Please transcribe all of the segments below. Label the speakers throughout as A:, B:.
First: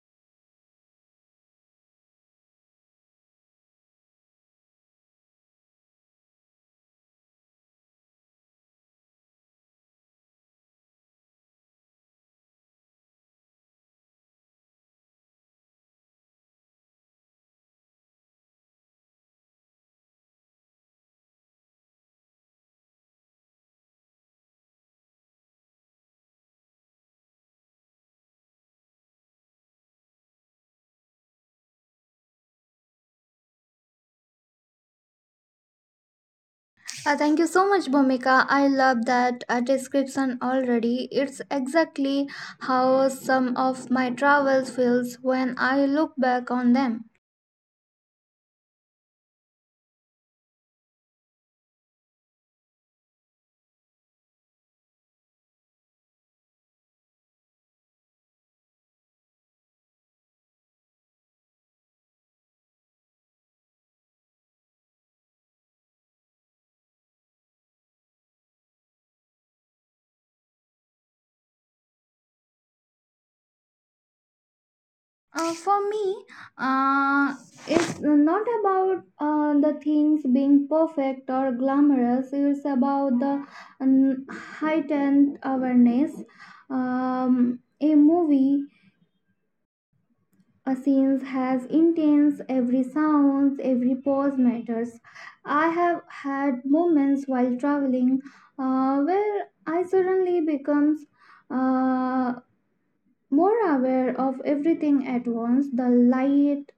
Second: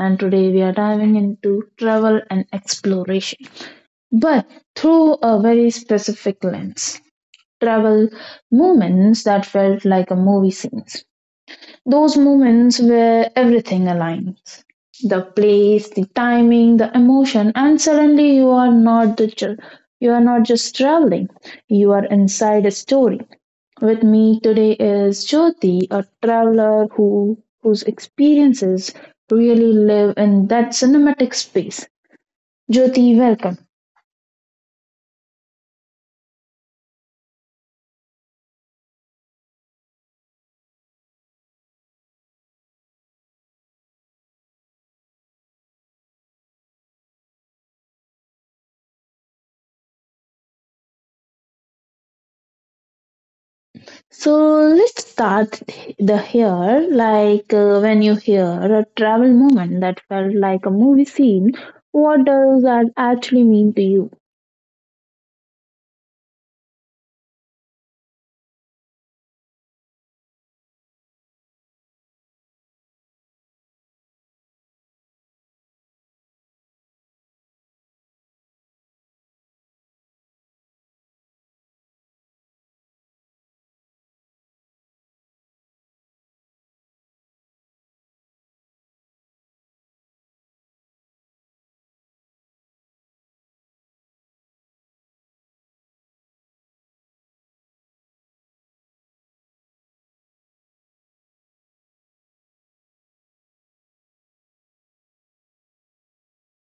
A: and today we are diving into travel and exploration. But through a very specific lens. Travel moments that felt like a movie scenes. Those moments where everything aligns. The place, the timing, the emotion, and suddenly you are not the you are not just traveling. You are inside a story with me today is Jyoti, a traveler whose experiences really live in that cinematic space. Jyoti, welcome.
B: Thank you so much, Bhumika. I love that description already. It's exactly how some of my travels feels when I look back on them.
A: So let's start the here. Like when you hear a travel moment that felt like a movie scene, what does that actually mean to you?
B: For me, uh, it's not about the things being perfect or glamorous. It's about the um, heightened awareness. Um, a movie A scene has intents, every sound, every pause matters. I have had moments while traveling where I suddenly becomes uh, more aware of everything at once the light,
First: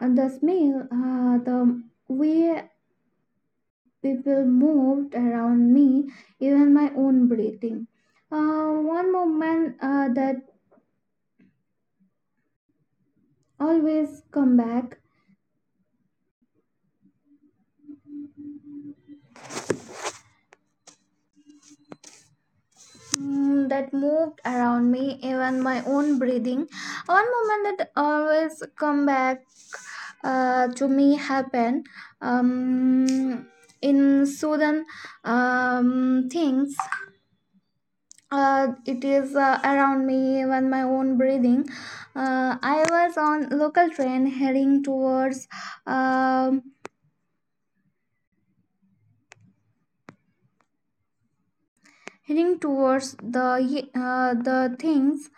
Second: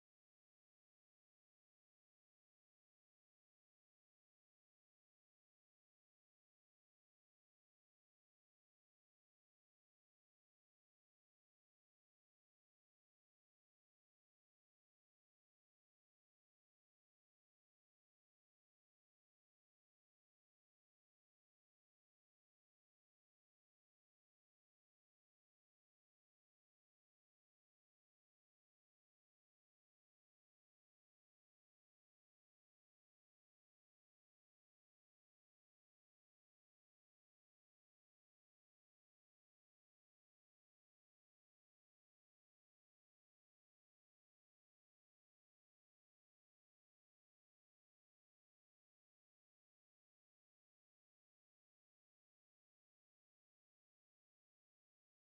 B: the smell, the way people moved around me, even my own breathing. One moment that always come back that moved around me, even my own breathing. One moment that always come back to me happened um, in sudden things. It is around me, even my own breathing. I was on local train heading towards. Um, Heading towards the the things,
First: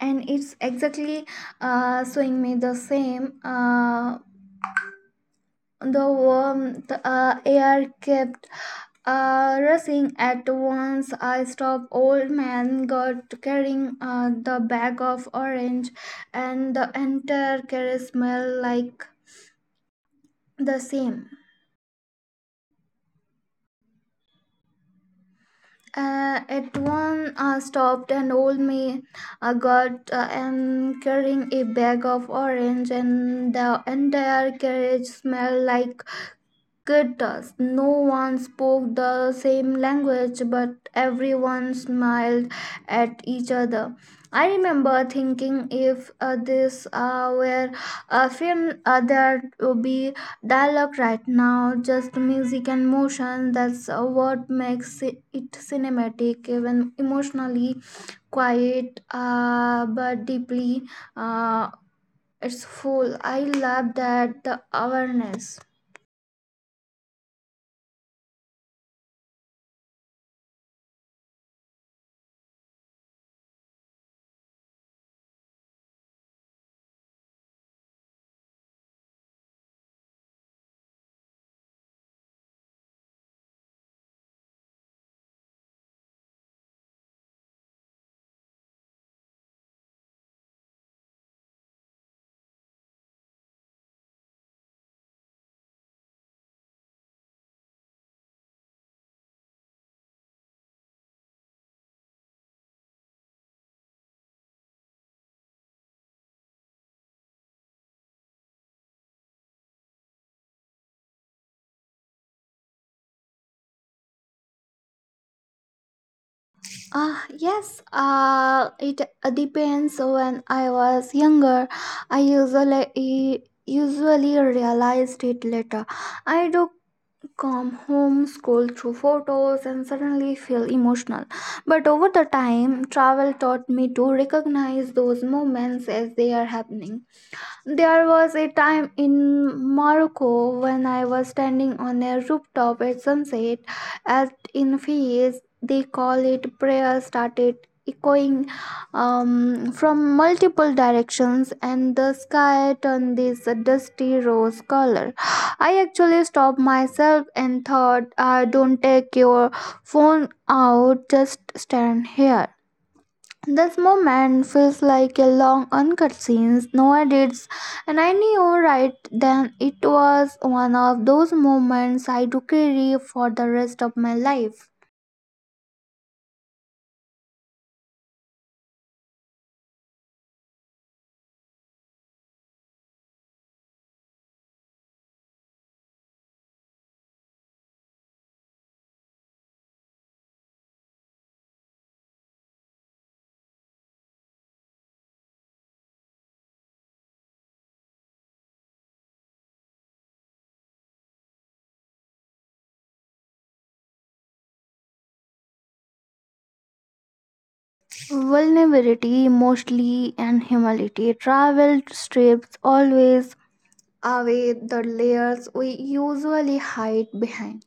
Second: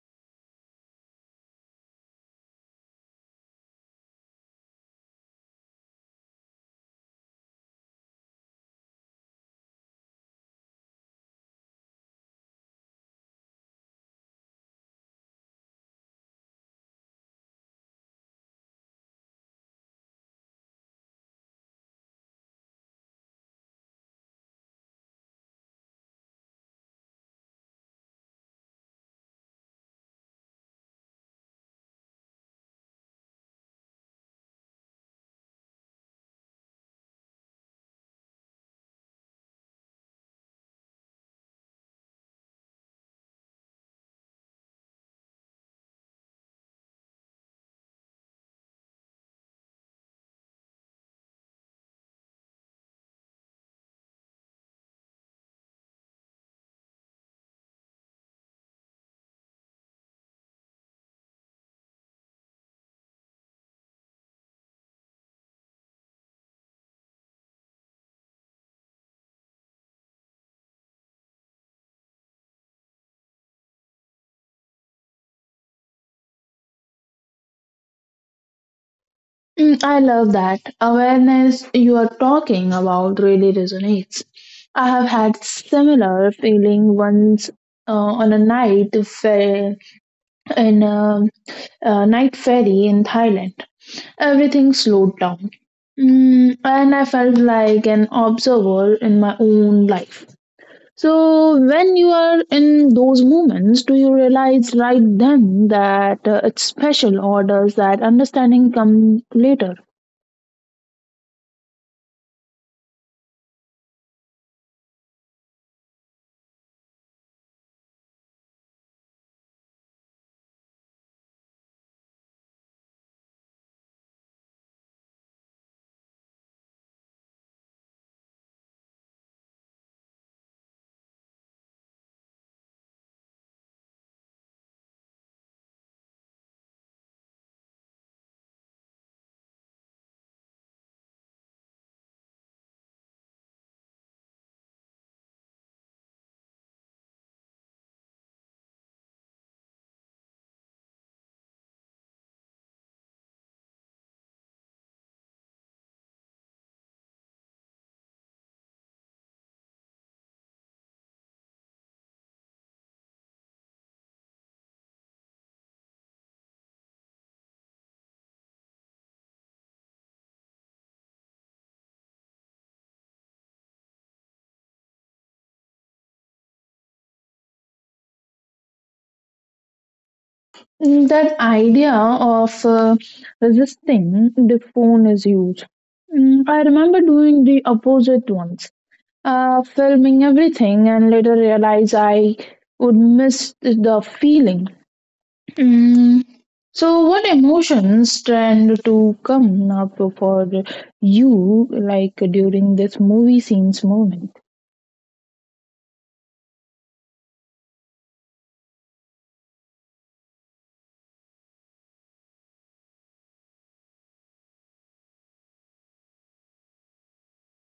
B: and it's exactly showing me the same. The warmth air kept rushing at once. I stopped. Old man got carrying the bag of orange, and the entire carriage smelled like the same. At one stopped, and old man got and carrying a bag of orange, and the entire carriage smelled like Gurtas. No one spoke the same language, but everyone smiled at each other. I remember thinking if this were a film, there would be dialogue right now, just music and motion. That's what makes it cinematic, even emotionally quiet but deeply. Uh, it's full. I love that the awareness.
A: Mm, I love that awareness you are talking about really resonates. I have had similar feeling once uh, on a night fer- in a, a night ferry in Thailand. Everything slowed down, mm, and I felt like an observer in my own life. So when you are in those moments, do you realize right then that it's special, or does that understanding come later?
B: Yes, it depends. When I was younger, I usually realized it later. I do come home, scroll through photos, and suddenly feel emotional. But over the time, travel taught me to recognize those moments as they are happening. There was a time in Morocco when I was standing on a rooftop at sunset, as in Fez, they call it prayer started echoing from multiple directions, and the sky turned this dusty rose color. I actually stopped myself and thought, don't take your phone out, just stand here. This moment feels like a long uncut scene, no edits, and I knew right then it was one of those moments I do carry for the rest of my life.
A: Mm, that idea of resisting the phone is huge. Mm, I remember doing the opposite once, filming everything, and later realized I would miss the feeling. Mm. So, what emotions tend to come up for you, like during this movie scenes moment?
B: Vulnerability, mostly, and humility travel strips always away the layers we usually hide behind.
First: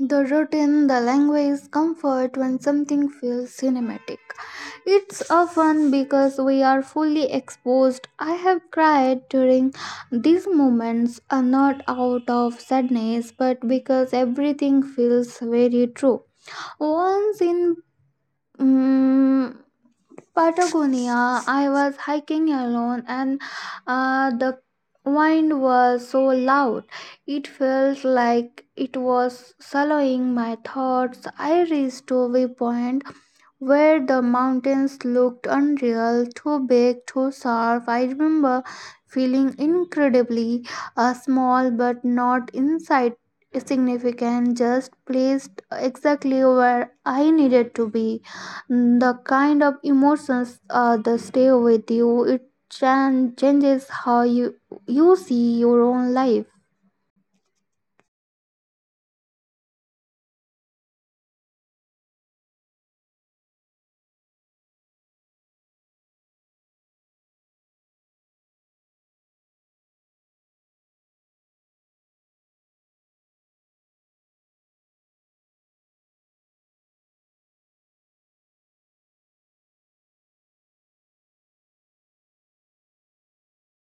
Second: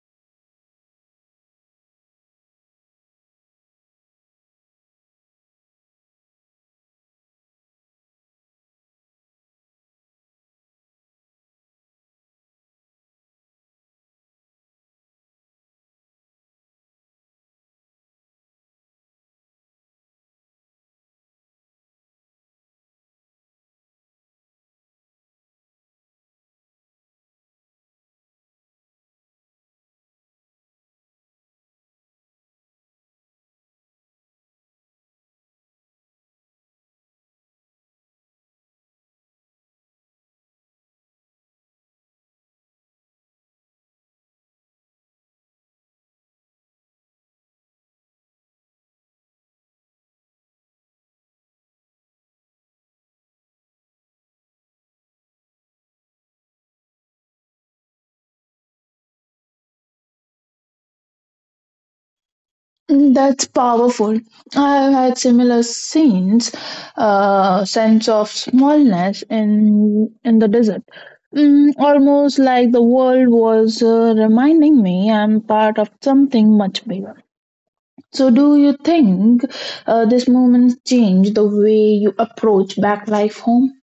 B: The routine, the language, comfort when something feels cinematic. It's often because we are fully exposed. I have cried during these moments, not out of sadness, but because everything feels very true. Once in mm Patagonia, I was hiking alone, and the wind was so loud. It felt like it was swallowing my thoughts. I reached a viewpoint where the mountains looked unreal, too big, too sharp. I remember feeling incredibly small but not inside significant, just placed exactly where I needed to be. Mm, the kind of emotions that stay with you, it changes how you see your own life.
A: That's powerful. I've had similar scenes, sense of smallness in the desert, mm, almost like the world was reminding me I'm part of something much bigger. So, do you think this moment changed the way you approach back life home?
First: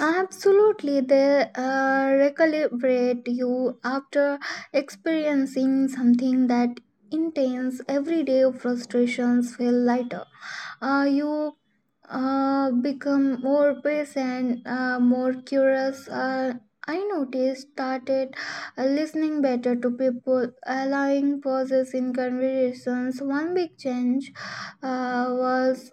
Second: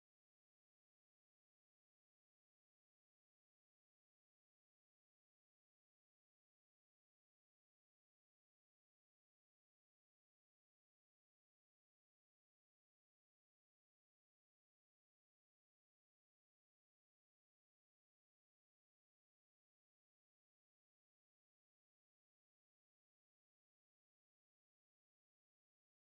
B: Absolutely, they recalibrate you after experiencing something that intense. Everyday frustrations feel lighter. You become more patient, more curious. I noticed started listening better to people, allowing pauses in conversations. One big change was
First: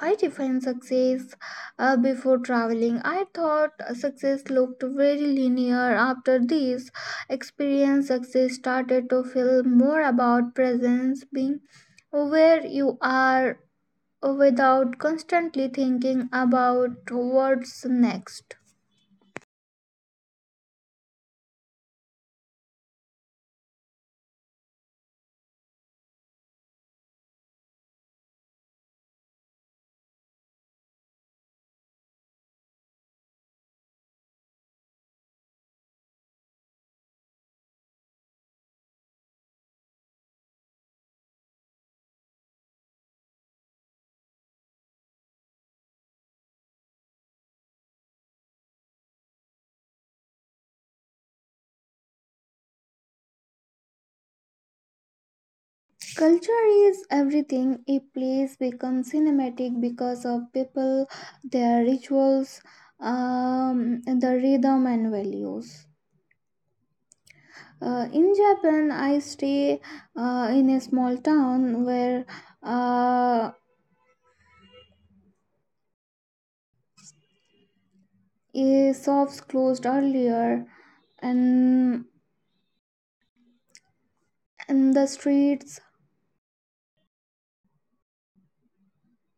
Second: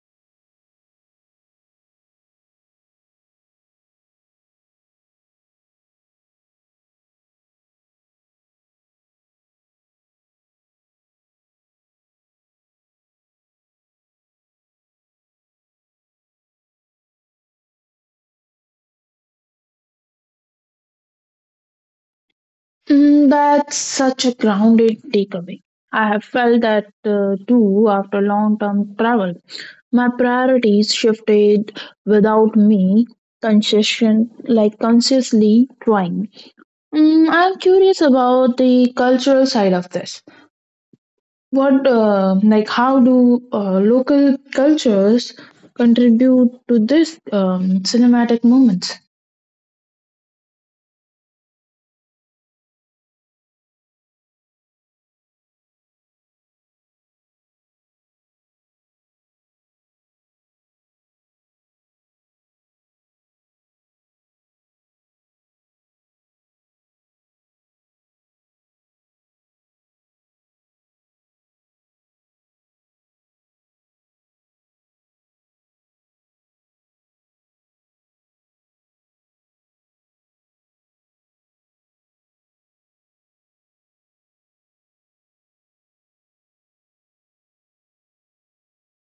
B: I defined success before traveling. I thought success looked very linear. After this experience, success started to feel more about presence, being where you are without constantly thinking about what's next.
A: Mm, that's such a grounded takeaway. I have felt that too after long term travel. My priorities shifted without me conscious- like consciously trying. Mm, I'm curious about the cultural side of this. What, how do local cultures contribute to this cinematic moments?
B: Culture is everything. A place becomes cinematic because of people, their rituals, the rhythm, and values. In Japan, I stay in a small town where uh, a shops closed earlier, and the streets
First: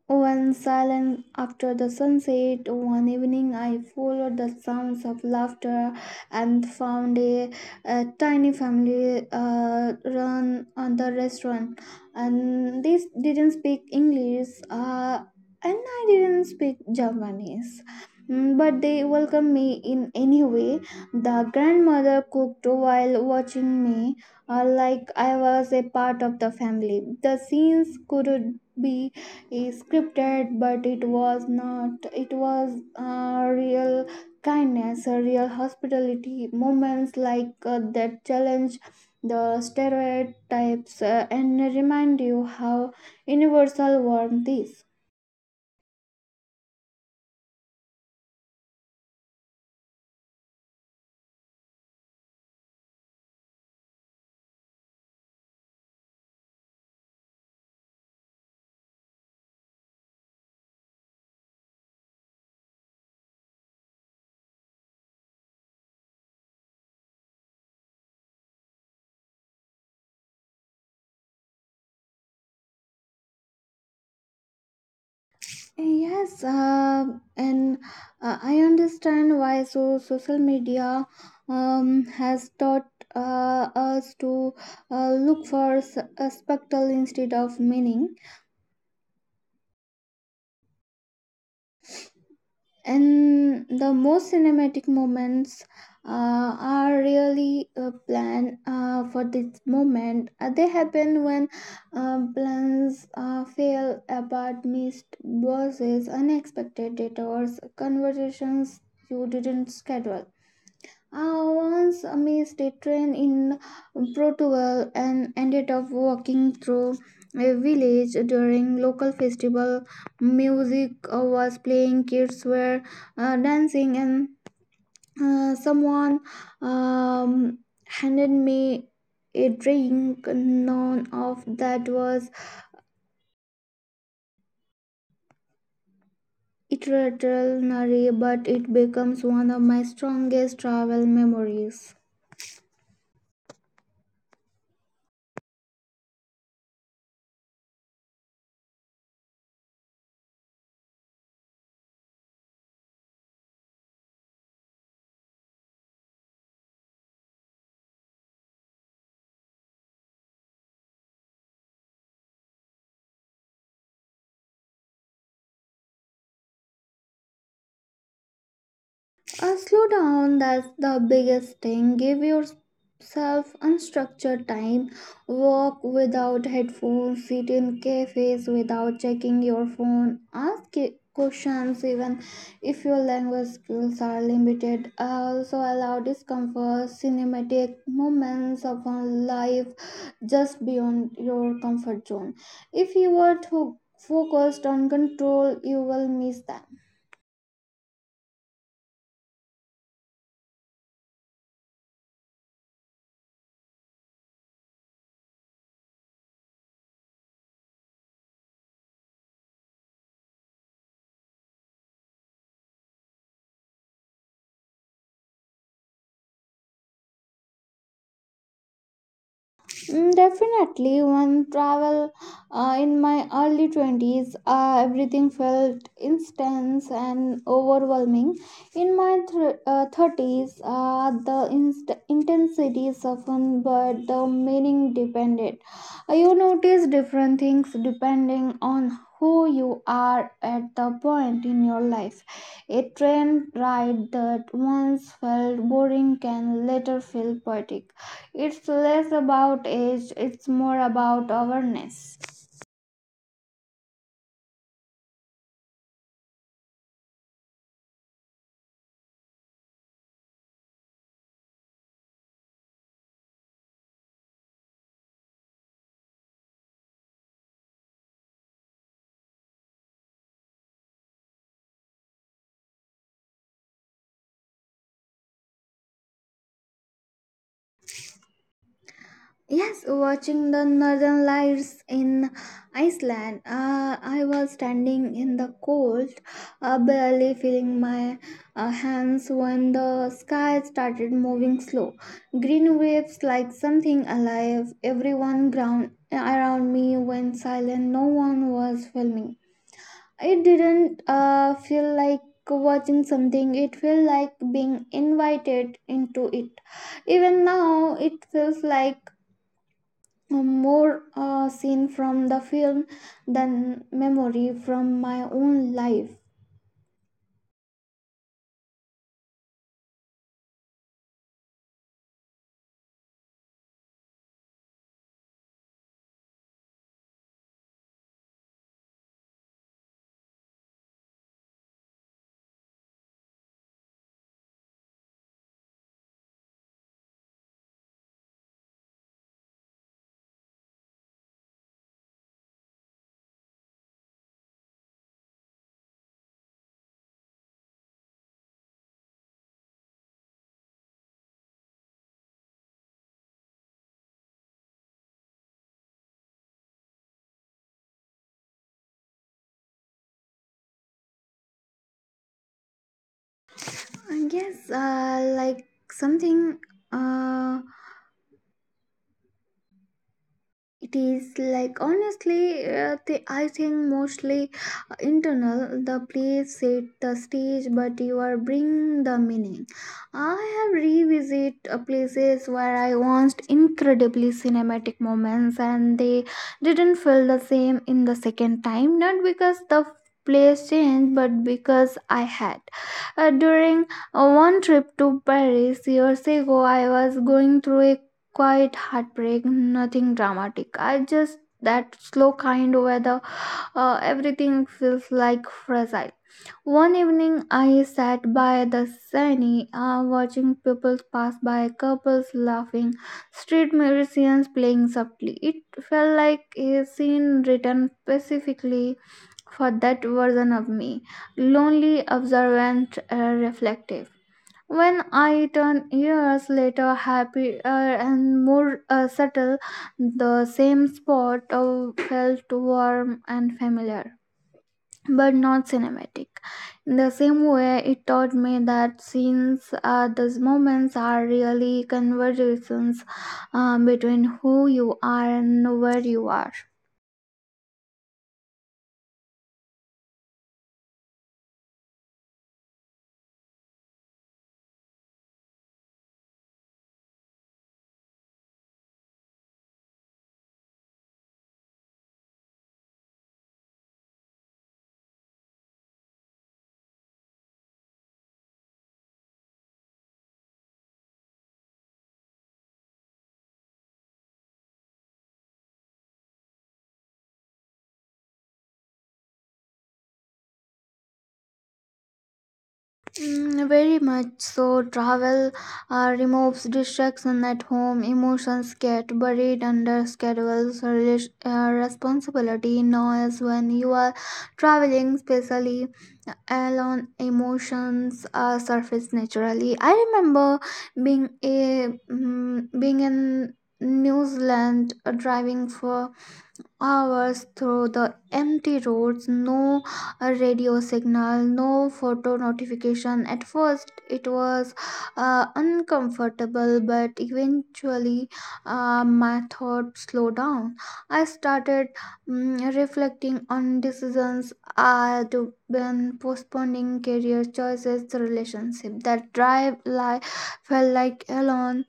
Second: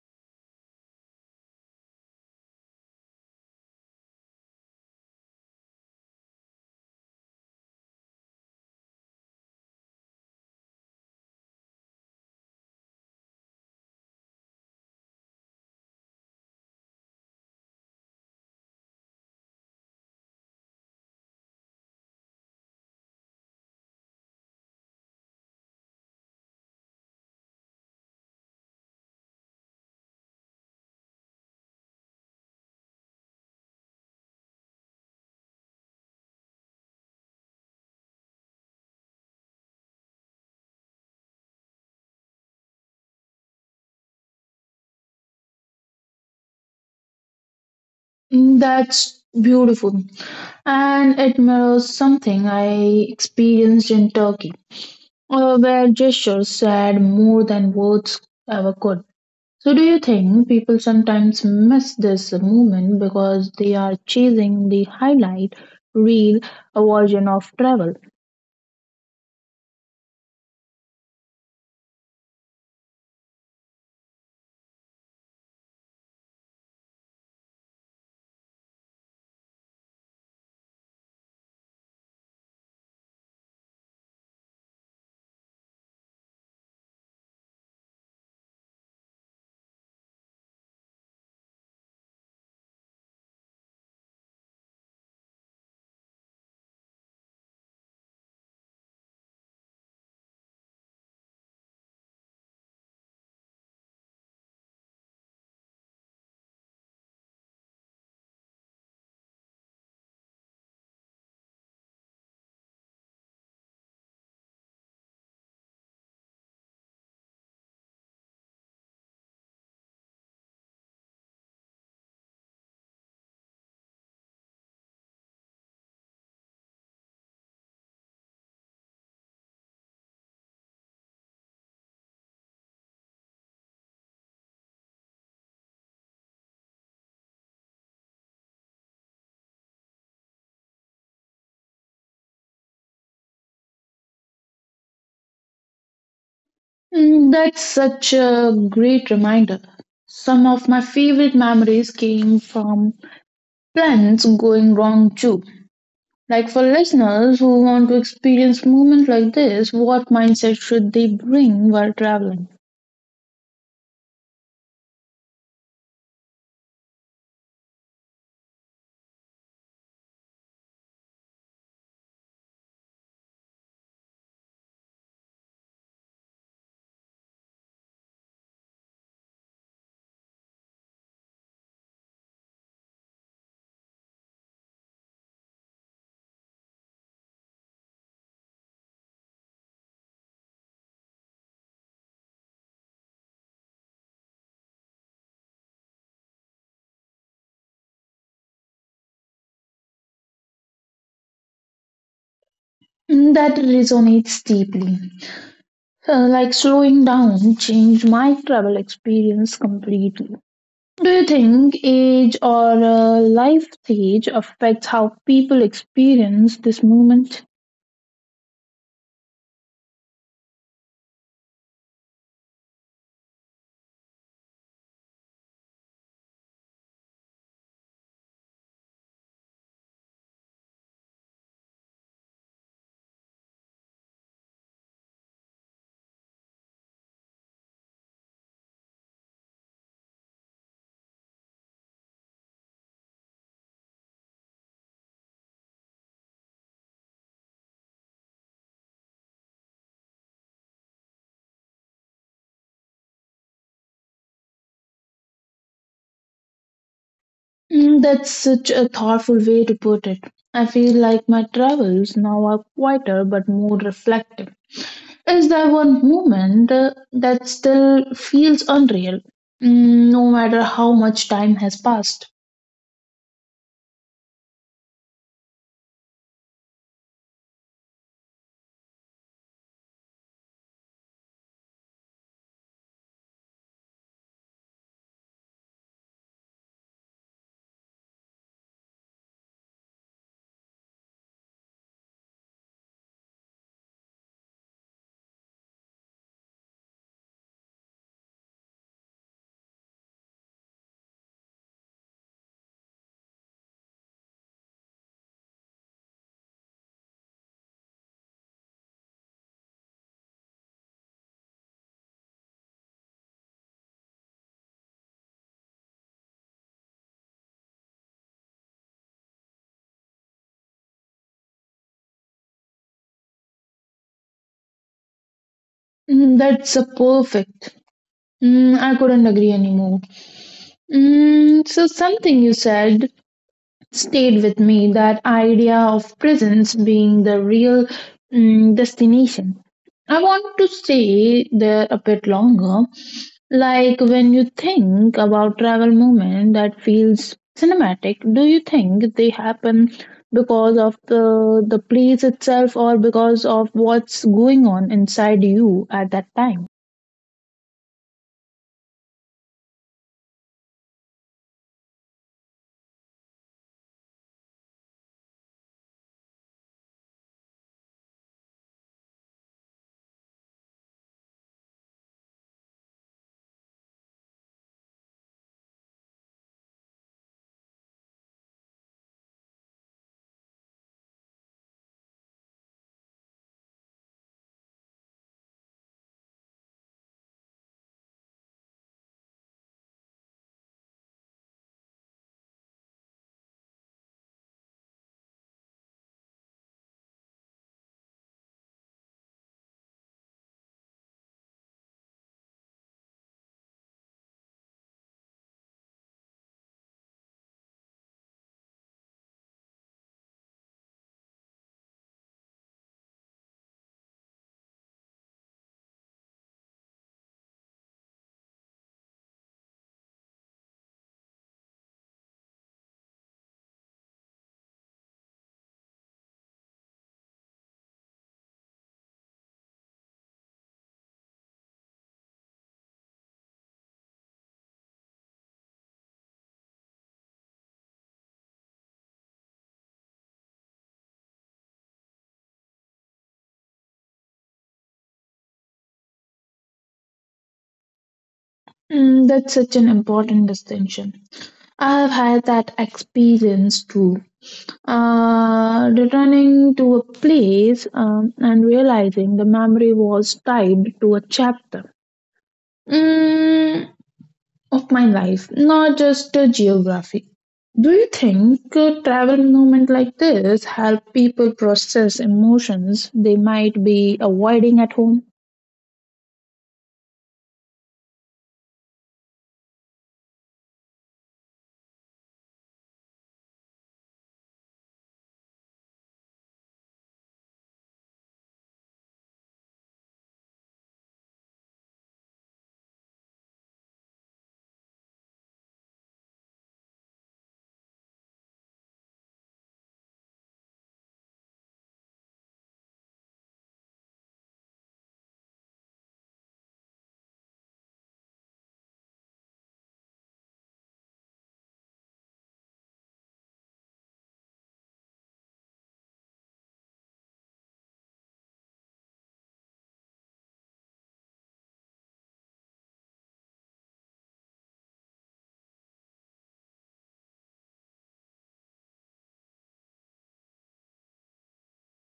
B: One silence after the sunset, one evening I followed the sounds of laughter and found a tiny family run on the restaurant. And they didn't speak English, and I didn't speak Japanese. Mm, but they welcomed me in any way. The grandmother cooked while watching me, like I was a part of the family. The scenes could be is scripted, but it was not, it was a real kindness, a real hospitality moments like that challenge the stereotypes and remind you how universal warmth is.
A: Mm, that's beautiful. And it mirrors something I experienced in Turkey, where gestures said more than words ever could. So, do you think people sometimes miss this moment because they are chasing the highlight reel version of travel?
B: Yes, and I understand why, so social media has taught us to look for a spectacle instead of meaning, and the most cinematic moments are really planned for this moment. They happen when plans fail about missed buses, unexpected detours, conversations you didn't schedule. I once I missed a train in Portugal and ended up walking through a village during local festival. Music was playing, kids were dancing, and someone um, handed me a drink. None of that was extraordinary, but it becomes one of my strongest travel memories.
A: Mm, that's such a great reminder. Some of my favorite memories came from plans going wrong too. Like for listeners who want to experience movement like this, what mindset should they bring while traveling?
B: Slow down, that's the biggest thing. Give yourself unstructured time. Walk without headphones, sit in cafes without checking your phone, ask questions even if your language skills are limited. Also, allow discomfort, cinematic moments upon life just beyond your comfort zone. If you are too focused on control, you will miss them.
A: Mm, that resonates deeply. Like slowing down changed my travel experience completely. Do you think age or life stage affects how people experience this movement?
B: Mm, definitely, when travel in my early 20s, everything felt intense and overwhelming. In my thr 30s, the intensity softened, but the meaning depended. You notice different things depending on who you are at the point in your life. A train ride that once felt boring can later feel poetic, it's less about age, it's more about awareness.
A: Mm, that's such a thoughtful way to put it. I feel like my travels now are quieter but more reflective. Is there one moment that still feels unreal, mm, no matter how much time has passed?
B: Yes, watching the northern lights in Iceland, I was standing in the cold, barely feeling my hands when the sky started moving slow. Green waves like something alive, everyone ground around me went silent, no one was filming. It didn't feel like watching something, it felt like being invited into it. Even now, it feels like a more scene from the film than memory from my own life.
A: Mm, that's a perfect. Mm, I couldn't agree anymore. Mm, so, something you said stayed with me, that idea of prisons being the real, mm, destination. I want to stay there a bit longer. Like when you think about travel moment that feels cinematic, do you think they happen because of the place itself or because of what's going on inside you at that time?
B: I guess like something. Uh, It is like honestly, I think mostly internal. The place set the stage, but you are bring the meaning. I have revisit places where I watched incredibly cinematic moments, and they didn't feel the same in the second time. Not because the place changed, but because I had. During one trip to Paris years ago, I was going through a quite heartbreak, nothing dramatic. I just that slow kind weather, everything feels like fragile. One evening, I sat by the sunny, watching people pass by, couples laughing, street musicians playing softly. It felt like a scene written specifically for that version of me, lonely, observant, reflective. When I turn years later, happier and more subtle, the same spot felt warm and familiar, but not cinematic. In the same way, it taught me that scenes, those moments are really conversations between who you are and where you are.
A: Mm, that's such an important distinction. I've had that experience too. Returning to a place, and realizing the memory was tied to a chapter, mm, of my life, not just a geography. Do you think a travel moment like this help people process emotions they might be avoiding at home?
B: Mm, very much so. Travel removes distraction at home. Emotions get buried under schedules, responsibility, noise. When you are traveling, especially alone, emotions surface naturally. I remember being a mm being in New Zealand, driving for hours through the empty roads, no radio signal, no photo notification. At first, it was uncomfortable, but eventually, my thoughts slowed down. I started reflecting on decisions I'd been postponing, career choices, the relationship that drive life felt like alone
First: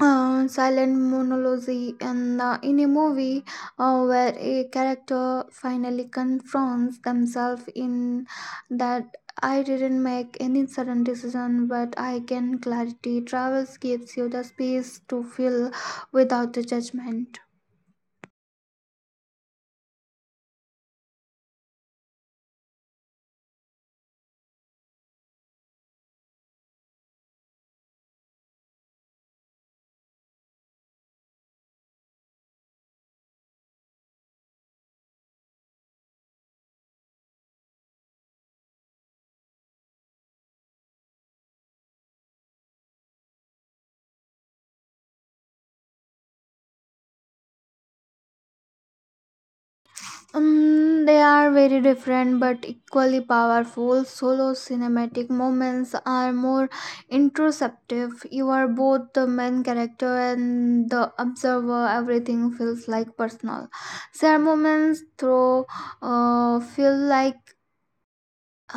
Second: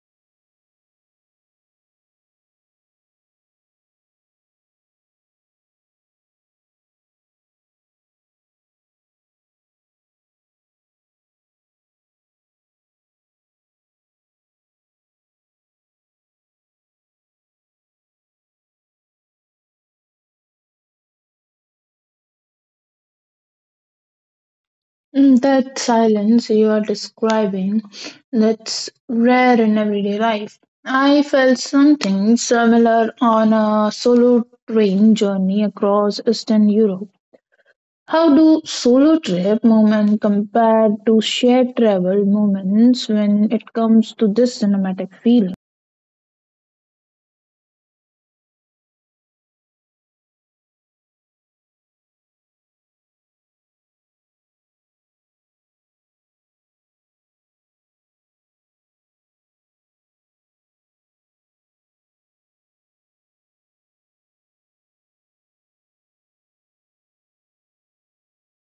B: silent monologue, and in a movie where a character finally confronts themselves in that I didn't make any sudden decision, but I can clarity. Travels gives you the space to feel without the judgment.
A: Mm, that silence you are describing, that's rare in everyday life. I felt something similar on a solo train journey across Eastern Europe. How do solo trip moments compare to shared travel moments when it comes to this cinematic feeling?
B: They are very different but equally powerful. Solo cinematic moments are more introspective. You are both the main character and the observer. Everything feels like personal. Share moments through feel like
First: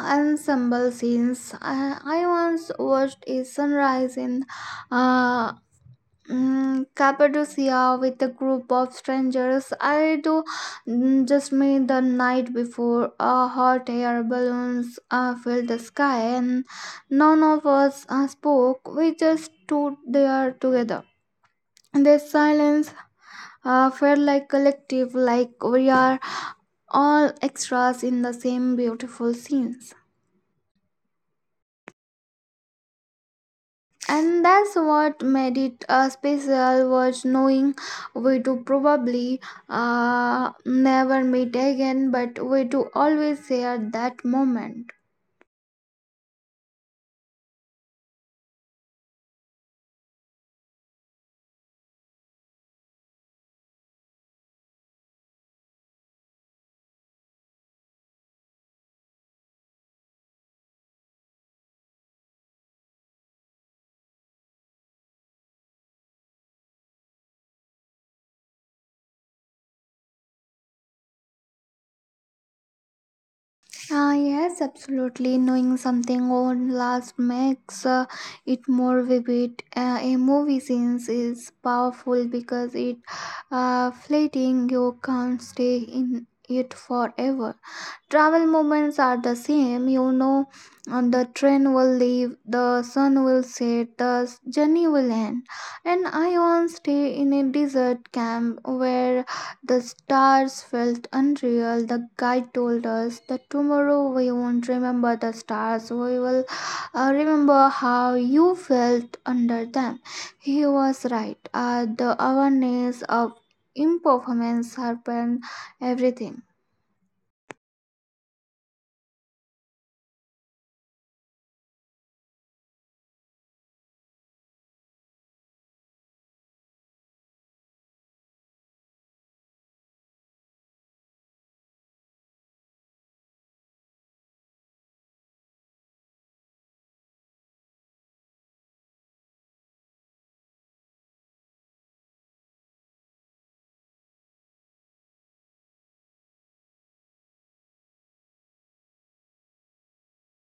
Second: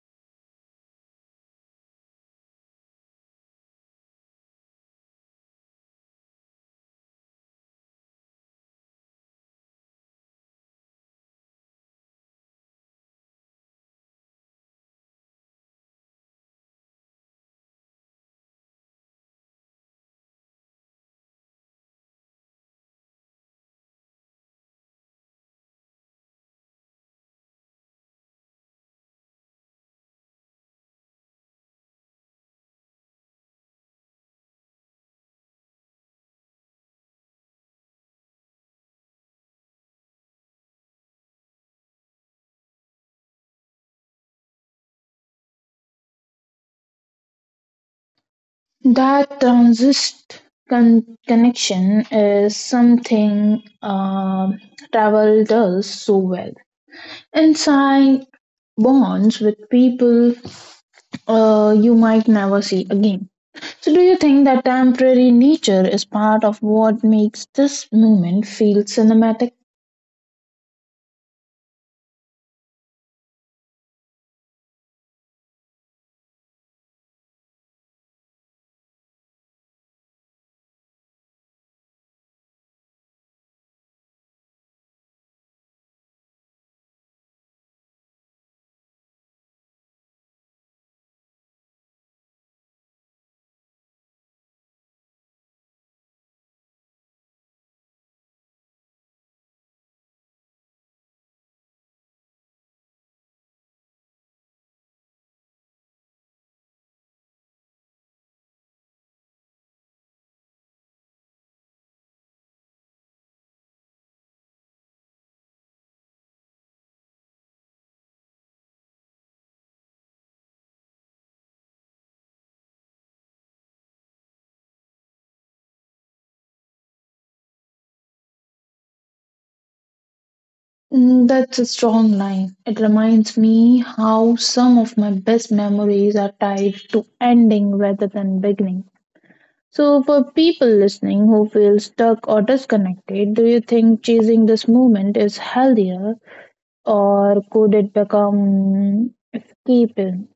B: ensemble scenes. I once watched a sunrise in uh, Cappadocia with a group of strangers. I do just made the night before. Hot air balloons filled the sky, and none of us spoke. We just stood there together. The silence felt like collective, like we are all extras in the same beautiful scenes, and that's what made it a special was knowing we to probably never meet again, but we to always share that moment.
A: That connection is something, travel does so well. And bonds with people you might never see again. So, do you think that temporary nature is part of what makes this moment feel cinematic?
B: Ah, yes, absolutely, knowing something won't last makes it more vivid, a movie scenes is powerful because it fleeting, you can't stay in it forever. Travel moments are the same, you know, and the train will leave, the sun will set, the journey will end. And I once stayed in a desert camp where the stars felt unreal. The guide told us that tomorrow we won't remember the stars, we will remember how you felt under them. He was right, the awareness of impermanence happened everything.
A: Mm, that's a strong line. It reminds me how some of my best memories are tied to ending rather than beginning. So, for people listening who feel stuck or disconnected, do you think chasing this moment is healthier, or could it become escapism?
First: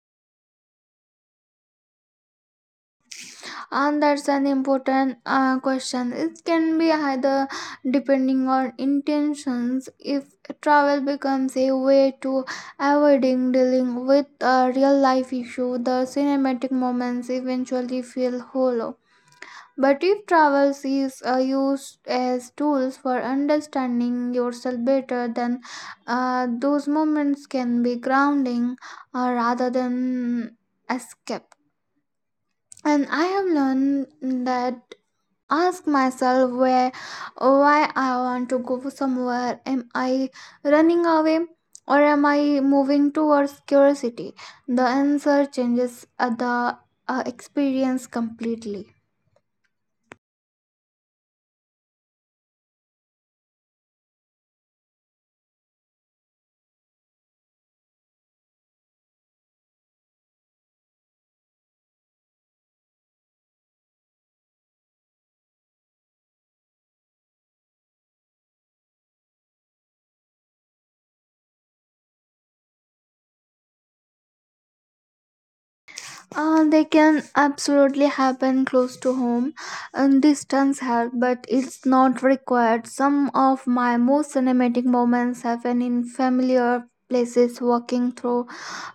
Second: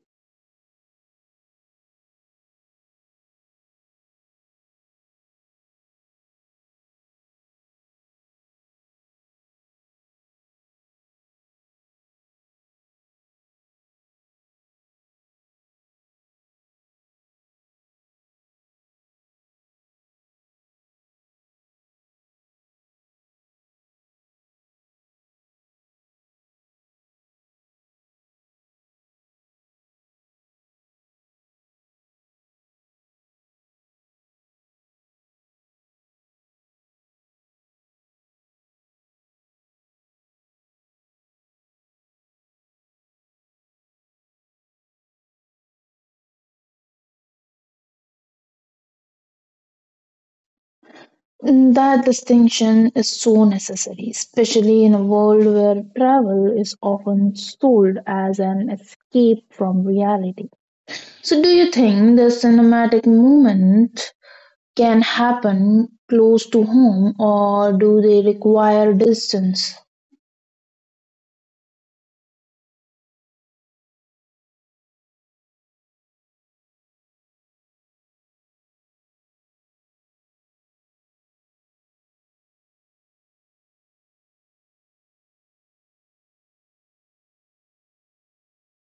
B: And that's an important question, it can be either depending on intentions. If travel becomes a way to avoiding dealing with a real life issue, the cinematic moments eventually feel hollow. But if travel is used as tools for understanding yourself better, then those moments can be grounding rather than escape. And I have learned that ask myself where why I want to go somewhere. Am I running away, or am I moving towards curiosity? The answer changes the experience completely.
A: Mm, that distinction is so necessary, especially in a world where travel is often sold as an escape from reality. So, do you think the cinematic movement can happen close to home, or do they require distance?
B: They can absolutely happen close to home, and distance help, but it's not required. Some of my most cinematic moments happen in familiar places, walking through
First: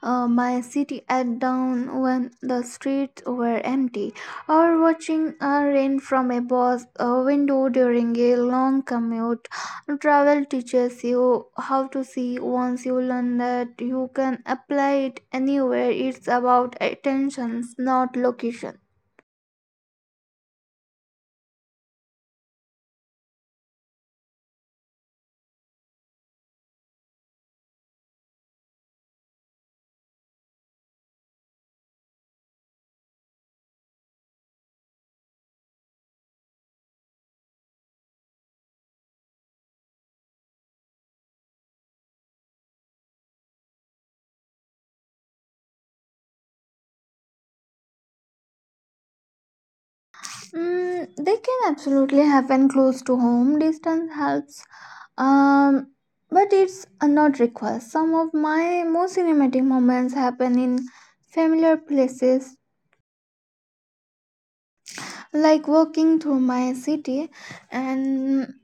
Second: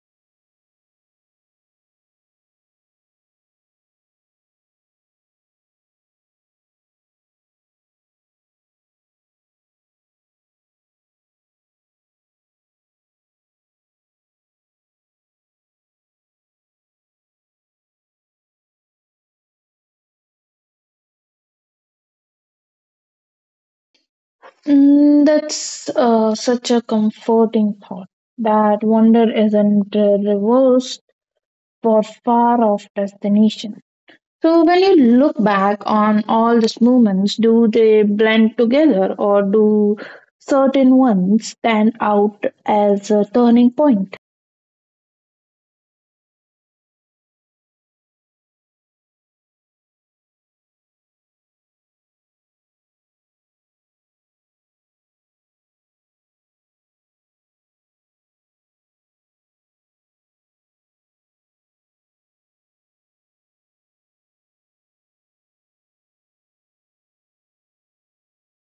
B: my city at dawn when the streets were empty, or watching rain from a bus window during a long commute. Travel teaches you how to see, once you learn that you can apply it anywhere. It's about attentions, not location.
A: Mm, that's such a comforting thought. That wonder isn't reversed for far off destination. So, when you look back on all these moments, do they blend together, or do certain ones stand out as a turning point?
B: Mm, they can absolutely happen close to home. Distance helps, um, but it's not required. Some of my most cinematic moments happen in familiar places, like walking through my city and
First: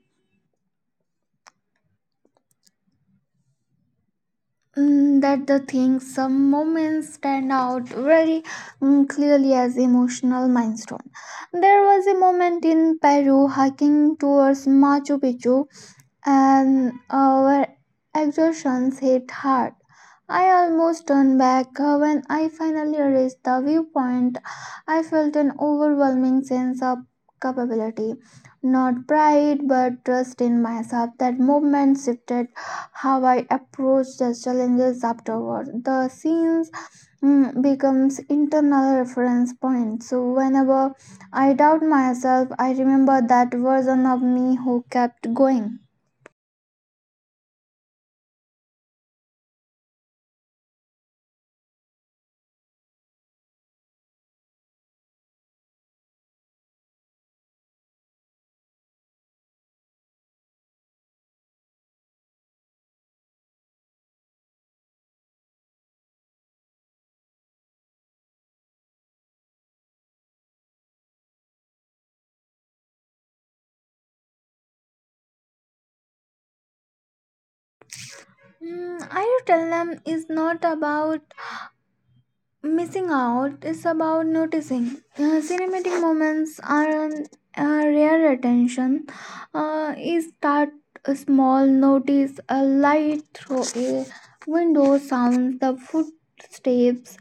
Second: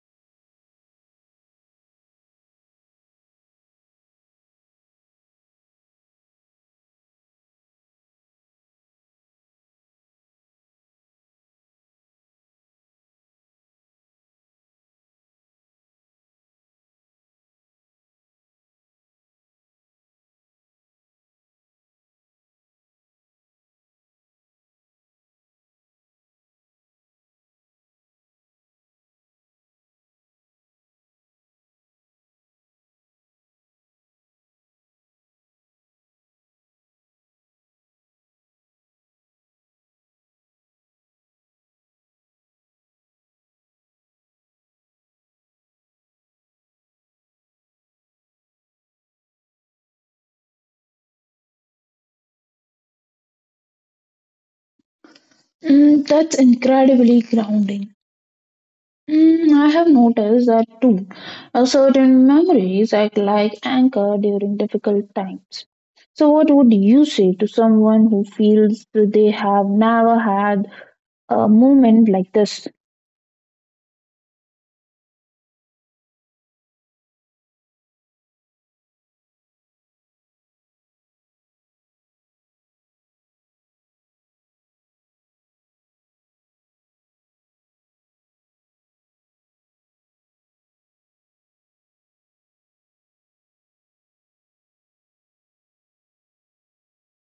B: Mm, that the thing, some moments stand out very clearly as emotional milestone. There was a moment in Peru hiking towards Machu Picchu, and our exertions hit hard. I almost turned back when I finally reached the viewpoint. I felt an overwhelming sense of capability, not pride but trust in myself. That moment shifted how I approached the challenges afterward. The scenes becomes internal reference points. So whenever I doubt myself, I remember that version of me who kept going.
A: Mm, that's incredibly grounding. Mm, I have noticed that too. Certain memories act like anchor during difficult times. So, what would you say to someone who feels that they have never had a moment like this?
B: Mm, I tell them is not about missing out, it's about noticing. Cinematic moments are a rare attention. Is start small, notice a light through a window, sounds, the footsteps,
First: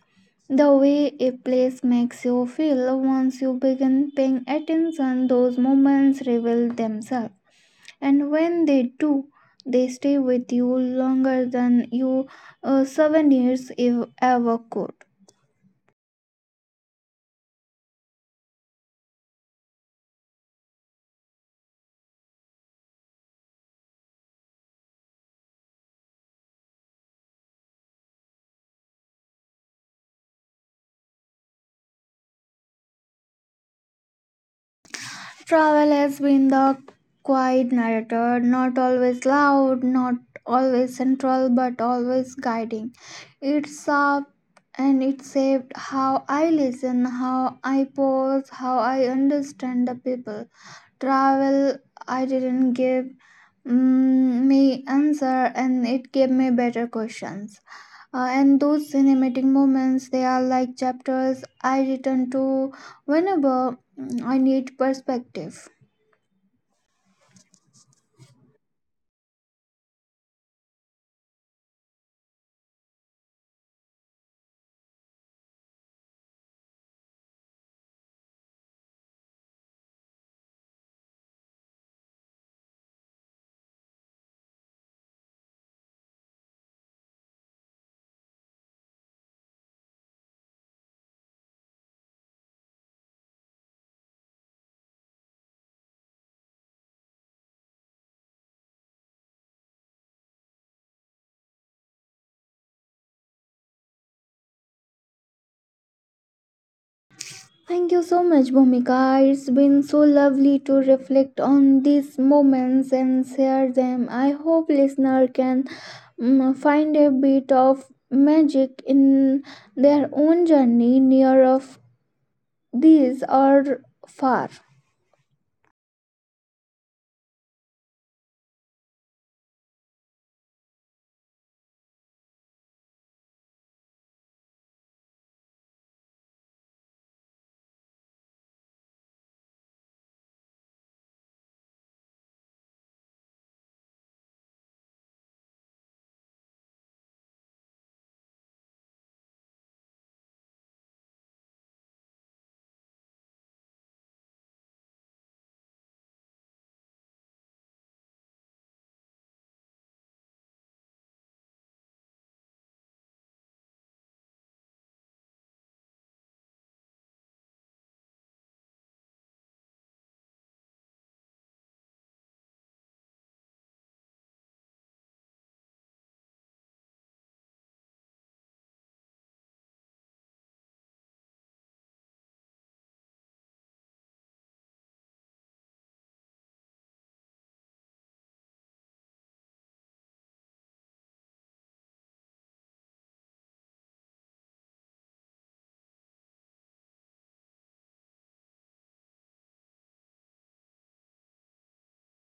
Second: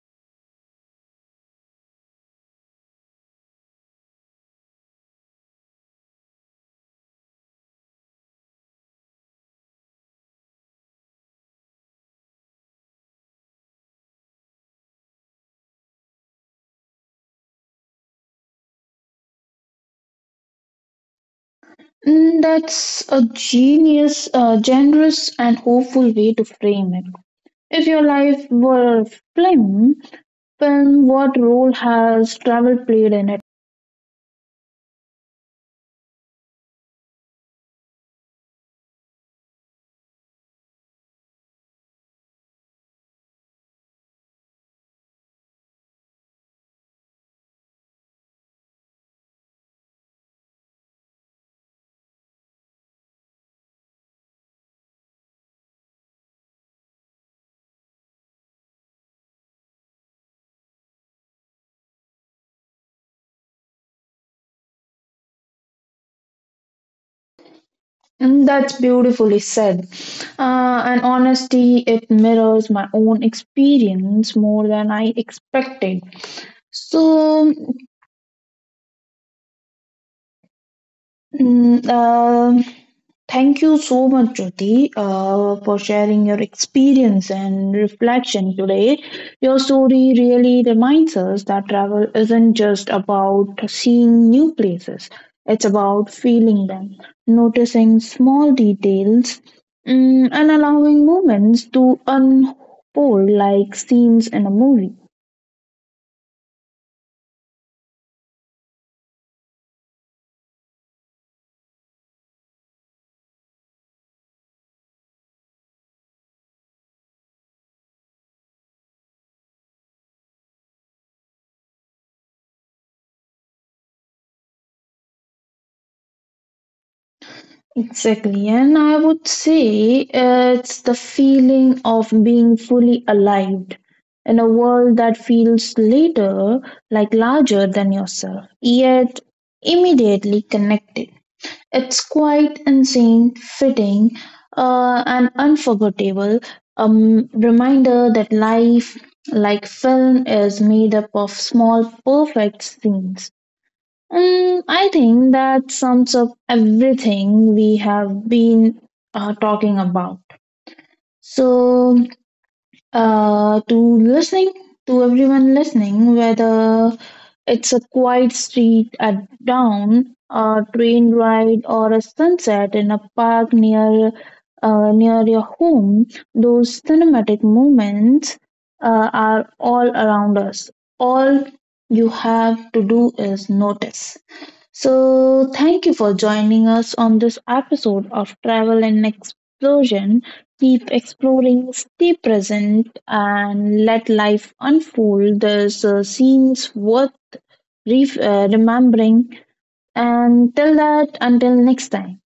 B: the way a place makes you feel. Once you begin paying attention, those moments reveal themselves, and when they do, they stay with you longer than you souvenirs if ever could.
A: Mm, that's a genius, generous, and hopeful way to frame it. If your life were a film, then what role has travel played in it?
B: Travel has been the quiet narrator, not always loud, not always central, but always guiding. It up, and it saved how I listen, how I pause, how I understand the people. Travel, I didn't give me answer, and it gave me better questions. And those cinematic moments, they are like chapters I return to whenever I need perspective.
A: Mm, that's beautifully said. And honestly, it mirrors my own experience more than I expected. So, Mm, um, thank you so much, Jyoti, for sharing your experience and reflection today. Your story really reminds us that travel isn't just about seeing new places, it's about feeling them, noticing small details, mm, and allowing moments to unfold like scenes in a movie.
B: Thank you so much, Bhumika. It's been so lovely to reflect on these moments and share them. I hope listener can find a bit of magic in their own journey, near of these or far.
A: Exactly, and I would say it's the feeling of being fully alive in a world that feels later like larger than yourself, yet immediately connected. It's quite insane, fitting, and unforgettable. Reminder that life, like film, is made up of small, perfect scenes. Mm, I think that sums up everything we have been talking about. So, uh, to listening, to everyone listening, whether it's a quiet street at dawn, a train ride, or a sunset in a park near your home, those cinematic moments are all around us. All you have to do is notice. So, thank you for joining us on this episode of Travel and Explosion. Keep exploring, stay present, and let life unfold. There's scenes worth remembering. And till that, until next time.